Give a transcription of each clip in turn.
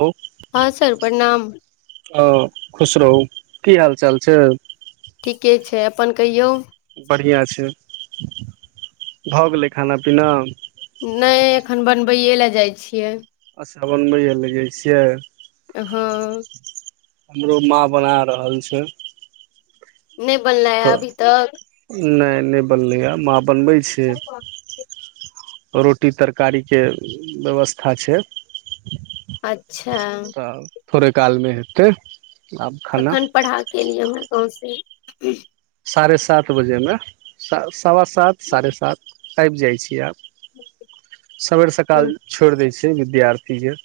ह [inaudible] हँ सर प्रणाम हँ खुश रहु की हाल चाल छै ठीके छै अपन कहियौ बढ़िआँ छै भऽ गेलै खाना पीना नहि एखन बनबैए लए जाइ छियै बनबै लऽ जाइ छियै हँ हमरो माँ बना रहल छै नहि बनलेय तऽ अभी तक नहि नहि बनलैए माँ बनबै छै रोटी तरकारीके व्यवस्था छै अच्छा तऽ थोड़े कालमे हेतै आब खाना कखन पढ़ाक अलियै हमरा गाँवसँ साढ़े सात बजेमे सवा सात साढ़े सात आबि जाइ अछि आब सवेर सकाल तऽ छोड़ दै छै विद्यार्थी के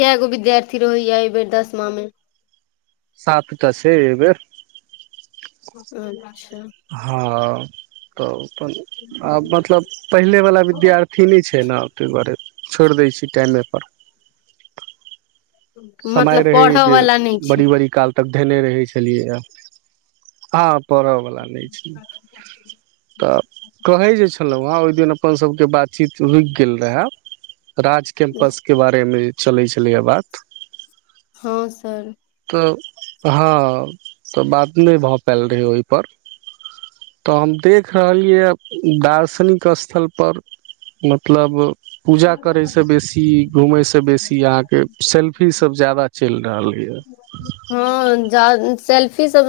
कऽ गो विद्यार्थी रहै आइ बेर दशमा मे सातटा छै ए बेर अच्छा हँ अपन आब मतलब पहिलेवला विद्यार्थी नहि छै ने ताहि दुआरे छोड़ि दै छी टाइमेपर समय मतलब रहे पढ़ऽ जे वाला नहि छै बड़ी बड़ी काल तक धेने रहै छै खलियै आ पऽ बला नहि तऽ कहै जे छलहुँ ओहि दिन अपन सबके बातचीत रुकि गेल रहे राज कैम्पस के बारे मे चलै छलैए बात हँ सर त हँ तऽ बात नहि भऽ पायल रहै ओहिपर तऽ हम देख रहलियैए दार्शनिक स्थलपर मतलब पूजा करय से बेसी घूमे से बेसी यहाँके सेल्फी सब ज्यदा चलि रहलये हँ सेल्फी सब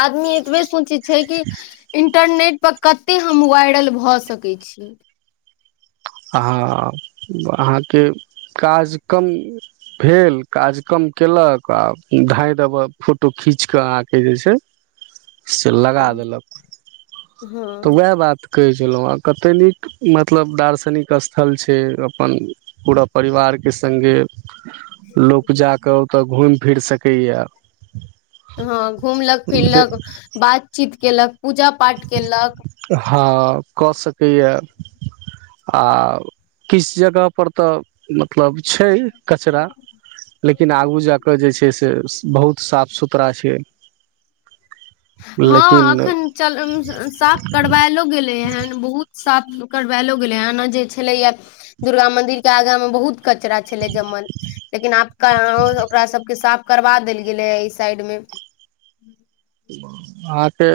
आदमी एतबे सोचैत छै कि इंटरनेटपर कतेक हम वायरल भऽ सकैत छी ह अहाँके काज कम भेल काज कम केलक आ धाँय दबक फोटो खिच खीच कऽ आ के जे छै से लगा देलक तऽ हँ वएह बात कहै छै छलउ है कतैक निक मतलब दार्ष निक स्थल छै अपन पूरा परिवार के सङ्गे लोक जा कऽ ओतय घुमि फिरि सकैए हँ घूमलक फिरलक बातचीत कयलक पूजा पाठ कयलक हँ कऽ सकैएा आ किछु जगह पर तऽ मत मतलब छै कचरा लेकिन आगू जाकऽ जे छै से बहुत साफ सुथरा छै हँ लेकिन एखन चल साफ करबायलो गेलैन हन बहुत साफ करवेलो गेलेन हन एना जे छले या दुर्गा मंदिर के आगा में बहुत कचरा छलै जमल लेकिन आब कहा ओकरा सबके साफ करबा देल गेलै है ई साइड मे अहाँ के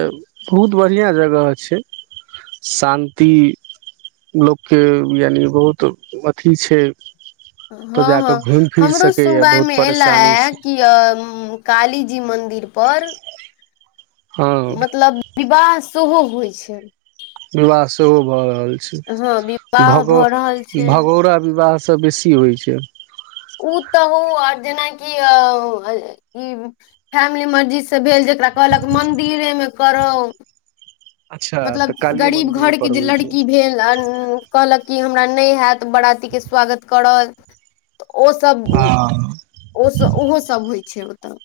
बहुत बढ़िआँ जगह छै शान्ति लोक के यानि बहुत अथी छै हँ तऽ जाकऽ हँ घुमि फिर हमरो सकैए सुनवाय बहुत मे एला परेशानी हे से कि अ काली जी मंदिर पर हँ मतलब विवाह सेहो होइ छै विवाह सेहो भऽ रहल छै हँ विवाह भगो भऽ रहल छै भगौरा विवाह सँ बेसी होइ छै ओ तऽ हो आओर जेनाकि अ ई फैमिली मर्जी सँ भेल जे ओकरा कहलक मन्दिरे मे करौ अच्छा तऽ मतलब कालिये गरीब मंदिर घरके पर जे होइ छै लड़की भेल आ कहलक कि हमरा नहि हैत बराती के स्वागत करल तऽ ओसभ हँ ओसभ ओहोसभ होइ छै ओतय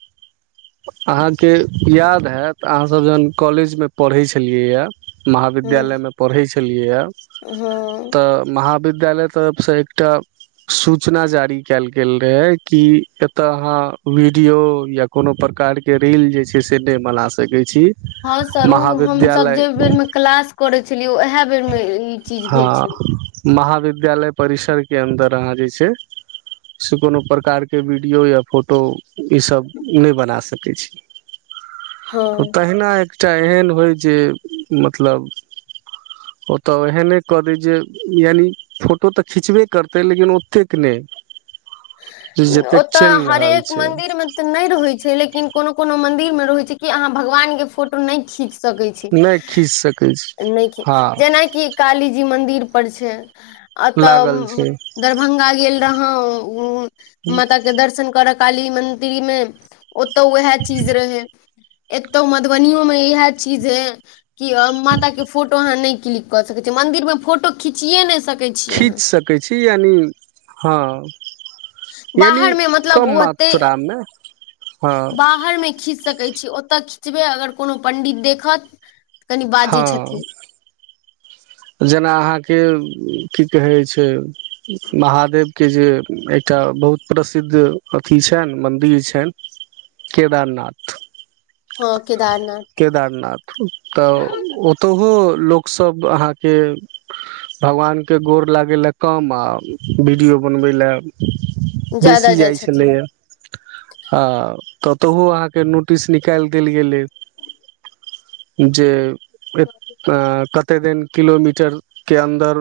अहाँके याद हैत अहाँसभ जहन कॉलेज मे पढ़ै छलियैए ह महाविद्यालय मे पढ़ै छलियैए हँ विद्यालय तरफ सँ एकटा सूचना जारी कयल गेल रहय कि एतय अहाँ वीडियो या कोनो प्रकार के रील जे छै से नहि बना सके छी हँ सर ओ महाविद्यालय यौ इएह बेर मे ई चीज भेल छलै विद्यालय परिसर के अन्दर अहाँ जे छै से कोनो प्रकार के वीडियो या फोटो ईसभ नहि बना सकै छी हँ त तहिना एकटा एहन होय जे मतलब ओतय एहने कऽ दै जे यानि फोटो तऽ खिचबे करतै लेकिन ओतेक नइ ओतअ रहल हरेक छै मन्दिर मे तऽ नइ रहै छै लेकिन कोनो कोनो मंदिर मे रहै छै कि अहाँ भगवान के फोटो नइ खीच सकै छी नहि खीच सकै छी नइ हँ जेनाकि कालीजी मन्दिर पर छै लागल अतऽ छै दरभंगा गेल रहौ माता के दर्शन कर काली मंन्दिर मे ओतौ उएह चीज रहै एतौ मधुबनो मे इएहे चीज हे कि माता के फोटो अहााँ नइ क्लिक कर सकै छी मंदिर मे फोटो खिचियए नइ सकै छियै खींच अहाँ सकै छी यानि हँ यानि बाहर मे मतलब ओ कम ओते मात्रामे हँ बाहर मे खिच सकै छी ओतऽ खिचबै अगर कोनो पंडित देखत कनि बाजै हँ छथिन जेना अहाँ के की कहै छै महादेव के जे एकटा बहुत प्रसिद्ध अथी छै छनि मन्दिर छनि केदारनाथ हँ केदारनाथ केदारनाथ ओ ओतहो लोकसभ अहाके भगवान के गौर लागय ल कम हम आ वीडियो बनबै ल ज्यादा बेसी जाइ जाइत छथिन छलैए आ ततहु अहाँ के नोटिस निकालि देल गेलै जे केत कते दिन किलोमीटर के अन्दर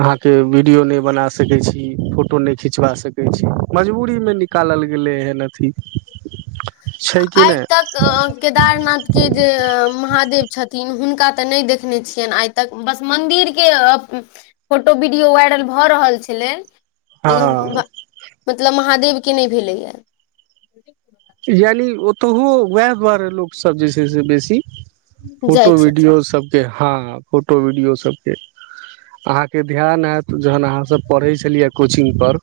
अहा के वीडियो नै बना सक छी फोटो न खिचवा सक छी मजबूरी मे निकालल गेलइ गेलै एहन अथी छै कि आइ नहि तक केदारनाथ के जे महादेव छथिन हुनका तऽ नइ देखने छियनि आइ तक बस मन्दिर के फोटो वीडियो वायरल भऽ रहल छलै लेकिन हँ मतलब महादेव के नइ भेलैए यानि ओतहु उएह दुआरे लोकसभ जे छै से बेसी जाइ फोटो वीडियो छथिन सभके हँ फोटो वीडियो सभके अहाँ के ध्यान हैत जहन अहाँसभ पढ़ै छलियै कोचिंग पर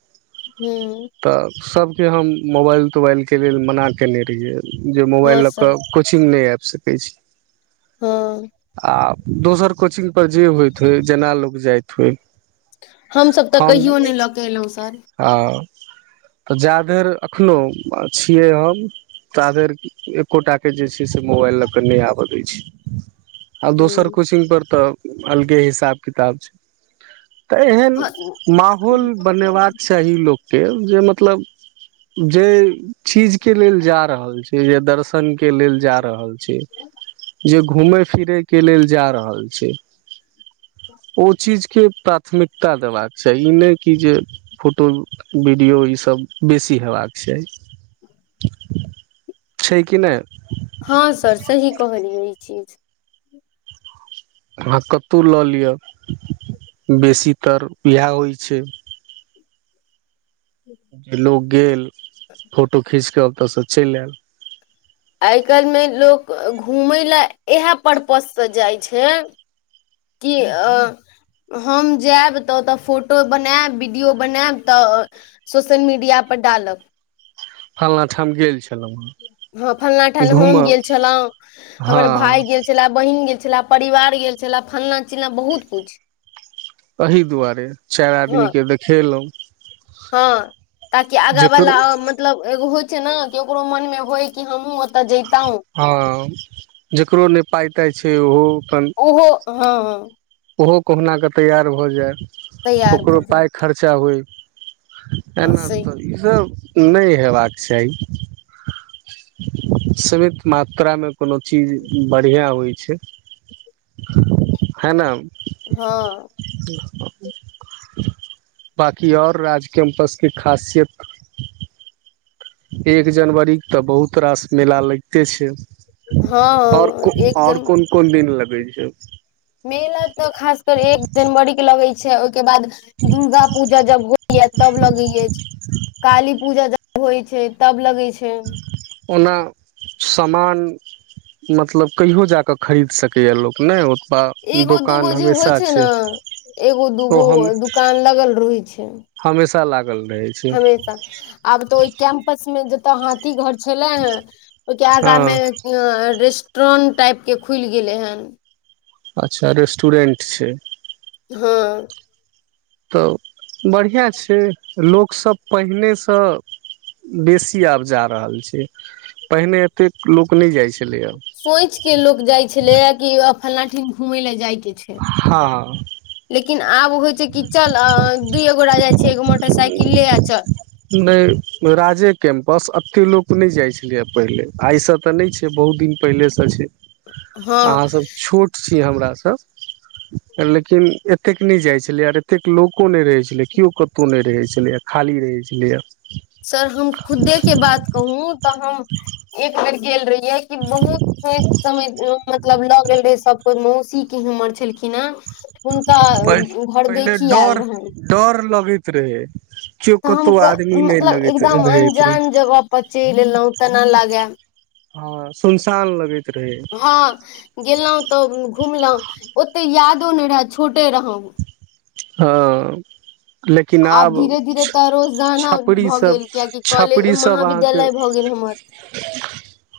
हूँ तऽ सभके हम मोबाइल तोबाइल के लेल मना कयने रहियै जे मोबाइल हँ लऽ सर कऽ कोचिंग नइ आइब सकै छै हँ आ दोसर कोचिंग पर जे होइत होइ जेना लोक जाइत होइ हमसभ तऽ कहियो नइ लऽ कऽ एलहुँ सर आ तऽ जा धैर एखनोहु छियै हम ता धैर एक्कोटा के जे छै से मोबाइल लऽ कऽ नइ आबय दय छियै आ दोसर हूँ, कोचिंगपर तऽ अलगे हिसाब किताब छै तऽ एहन हँ माहौल बनेबाक चाही लोक के जे मत मतलब जइ चिज के लेल जा रहल छी जे दर्शन के लेल जा रहल छी जे घुमै फिरै के लेल जा रहल छी ओ चीज के प्राथमिकता देबाक चाही ई नइ कि जे फोटो वीडियो ई सब बेसी हेबाक चाही छै कि नय हँ सर सही कहलियै ई चीज अाँ कतउ लऽ लिअ बेसीतर इएह होइ छै जे लोक गेल फोटो खींच कऽ ओतय सँ चलि आयल आइ काल्हि मे लोक घूमय लेए इएह परर्पज सँ जाइ छै की अ हम जायब तऽ ओतय फोटो बनायब वीडियो बनायब तऽ सोशल मीडिया पर पर डालब फल्ना ठाम गेल छी हँ फलना ठन हम गेल छलहुँं हमर भाय हँ गेल छले बहिन गेल छलै परिवार गेल छलै फल्लना चिल्लना बहुत किछ अही दुआरे चारि हँ आदमी के देखेलउ हँ ताकि आगा जकर बला मतलब एगो हो इ छन की ओकरो मन मे होय कि हमहु ओत जइतौ हँ जकरो नइ पाइ ताइ छै ओहो अपन ओहो हँ हँ ओहो कहुनाकऽ तैआर भऽ जाइ तैयार ओकरो भऽ जाय पाइ खर्चा होइ हँ एना सही तऽ इसब नहि हेबाक चाही सीमित मात्रामे कोनो चीज बढ़िआँ होइ छै हैना हँ [unintelligible] बाकी और राज कैम्पस के खासियत एक जनवरी तऽ बहुत रास मेला लगिते छै ओर हँ को एक ओर जनवरी कोन कोन दिन लगै छै मेला तऽ खास कर एक जनवरी के लगै छै के बाद दुर्गा पूजा जब होय तब लगे य काली पूजा जब होइ छै तब लगै छै ओना सामान मतलब कहियो जा कऽ खरीद सकैए लोक नहि ओ अ एगो दुकान दूगो जे होइ हमेशा छै ने एगो अो दूगो हम दुकान लगल रहै छै हमेशा लागल रहै छै हमेशा आब तऽ ओई कैम्पस मे जतऽ हाथी घर छलेहां कियाकी आगा मे हँ रेस्क ट्रन टाइपके खुलि गेलै हन अच्छा रेस्टोरेंट छै हँ तऽ बढ़िआँ छै लोकसभ पहिनेसँ बेसी आब जा रहल छै पहिने एते लोक नहि जाइ छै सोच के लोकोग जाइ छलै कि फलना ठीन घूमै ले जाइ हँ लेकिन आब होइ छै की चल दू ये गोरे नहि राजे कैम्पस अथि लोक नहि जाइ छलियै पहिले आइसँ तऽ नहि छै बहुत दिन पहिलेसँ छै हँ अहाँसभ छोट छी हमरासभ लेकिन एतेक नहि जाइ छलै आर एतेक लोको नहि रहै छलै केओ कत को नहि रहै छलैए खाली रहै छलैए सर हम खुदे के बात कहू तऽ हम एक बेर गेल रही ये क बहुत सोच समय मतलब ल गेल रहे सब कोई मौस सी के हमर छलखिन हेँ प पहिले आयल डर रहनि डर लगैत रहै तऽ हम चकतो आदमी नहि मतलब लगैत एकदम रहैत रहे अन्जान जगह पर चैल एलहुँ तेना लागे हँ सुनसान लगे छै हँ गेलहुँ तऽ घुमलहुँ ओते यादो नहि रहय छोट हँ आब धीरे धीरे तऽ रोजाना छपरी भऽ सब गेल कियाकि कॉलेज छपरी महाविद्यालय भऽ गेल हम कहत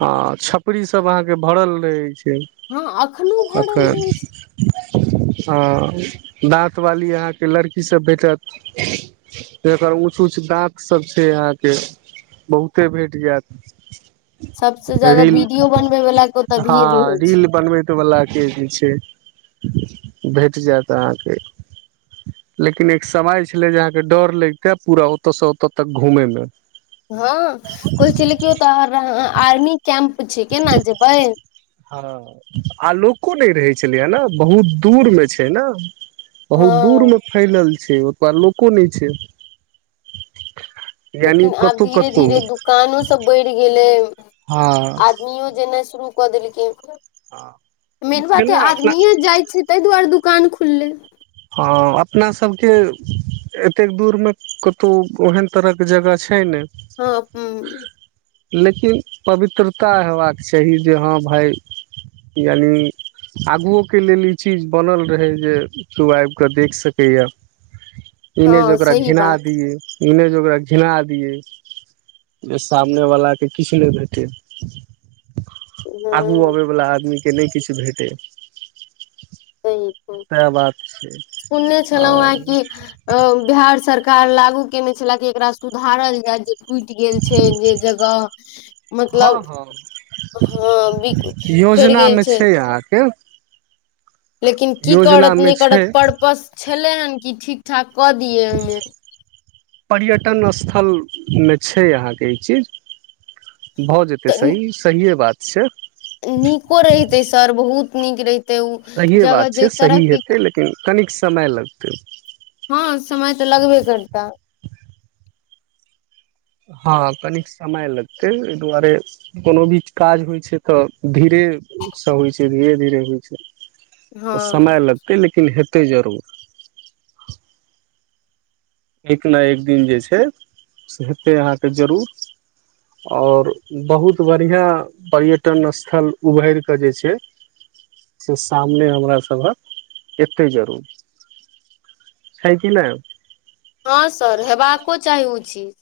हा छपरी सब अहाँके भरल रहै छै हँ अखनो भरल अखेन रहै छै आ दाँत वाली अहा के लड़की सब भेटत जेकर ऊंच ऊंच दाँत सब छै अहाँके बहुते भेट जायत सबसे ज्यादा रील वीडियो बनबे वाला के ओतऽ भीड़ हँ रहै रील छै बनबेत बला के जे छै भेट जायत अहाँके लेकिन एक समय छलै जे अहाँके डर लैग के पूरा ओतय से ओतय तक घूमे मे हँ कह छलै क ओ तऽ आर्मी कं्प हँ आ लोको नहि रहै भेलया ने बहुत दूर मे छै ने हँ बहुत दूर में फैलल छै छै ओ तऽ लोको नहि छै यानि लेकिन आब कतहु धीरे कतहु धीरे दुकानो सब बैढ़ गेलै हँ आदमीयो जेनाइ शुरू कऽ देलकिन मेन छै बात हैय ने अपना आदमीेयो जाइ छै ताहि दुआरे दुकान खुलले हँ अपना सभके एतेक दूर में कतौ ओहेन तरहक के जगह छै नै हँ हू लेकिन पवित्रता हेयबाक चाही जे हँ भाय यानि आगुओ के लेल ई चीज बनल रहै जे तू आबिकऽ देख सकैए हँ ईने जे ओकरा सही घिना बात दियै इनेजे ओकरा घिना दियए जे सामने वाला के किछ नहि भैटे आगू हँ अबयवला आदमीकेँ नहि किछु भेटै सही छै सुनने छलहु आओर आय कि बिहार सरकार लागू केने छले जे एकरा सुधारल जाय जे टूटि गेल छै जे जगह हँ मतलब हँ हँ बि फेर योजना गेल मे छैय छै अहाँके लेकिन की योजना करत मे नैय छै करत पर्पस छलै हेन कि ठीक ठाक कऽ दियए ओहिमे पर्यटन स्थलमे छैय अहाँके ई चीज भऽ जेतै तऽ सही सहिए बात छैय नीको रहिते सर बहुत नीक रहिते सहिए बात छै सही हेतै लेकिन कनिक समय लगतै हँ समय तऽ लगबे करता हँ कनिक समय लगतै एहि दुआरे कोनो भी काज होइ छै तऽ धीरे सब होइ छै धीरे धीरे होइ छै हँ तऽ समय लगतै लेकिन हेतै जरूर एक न एक दिन जे छैय से हेतै अहाँके जरूर आओर बहुत बढ़िआँ पर्यटन स्थल उभरि कऽ जे छै से सामने हमरा सभक एतहि जरूर छैय की नैय हँ सर हेबाको चाही उचित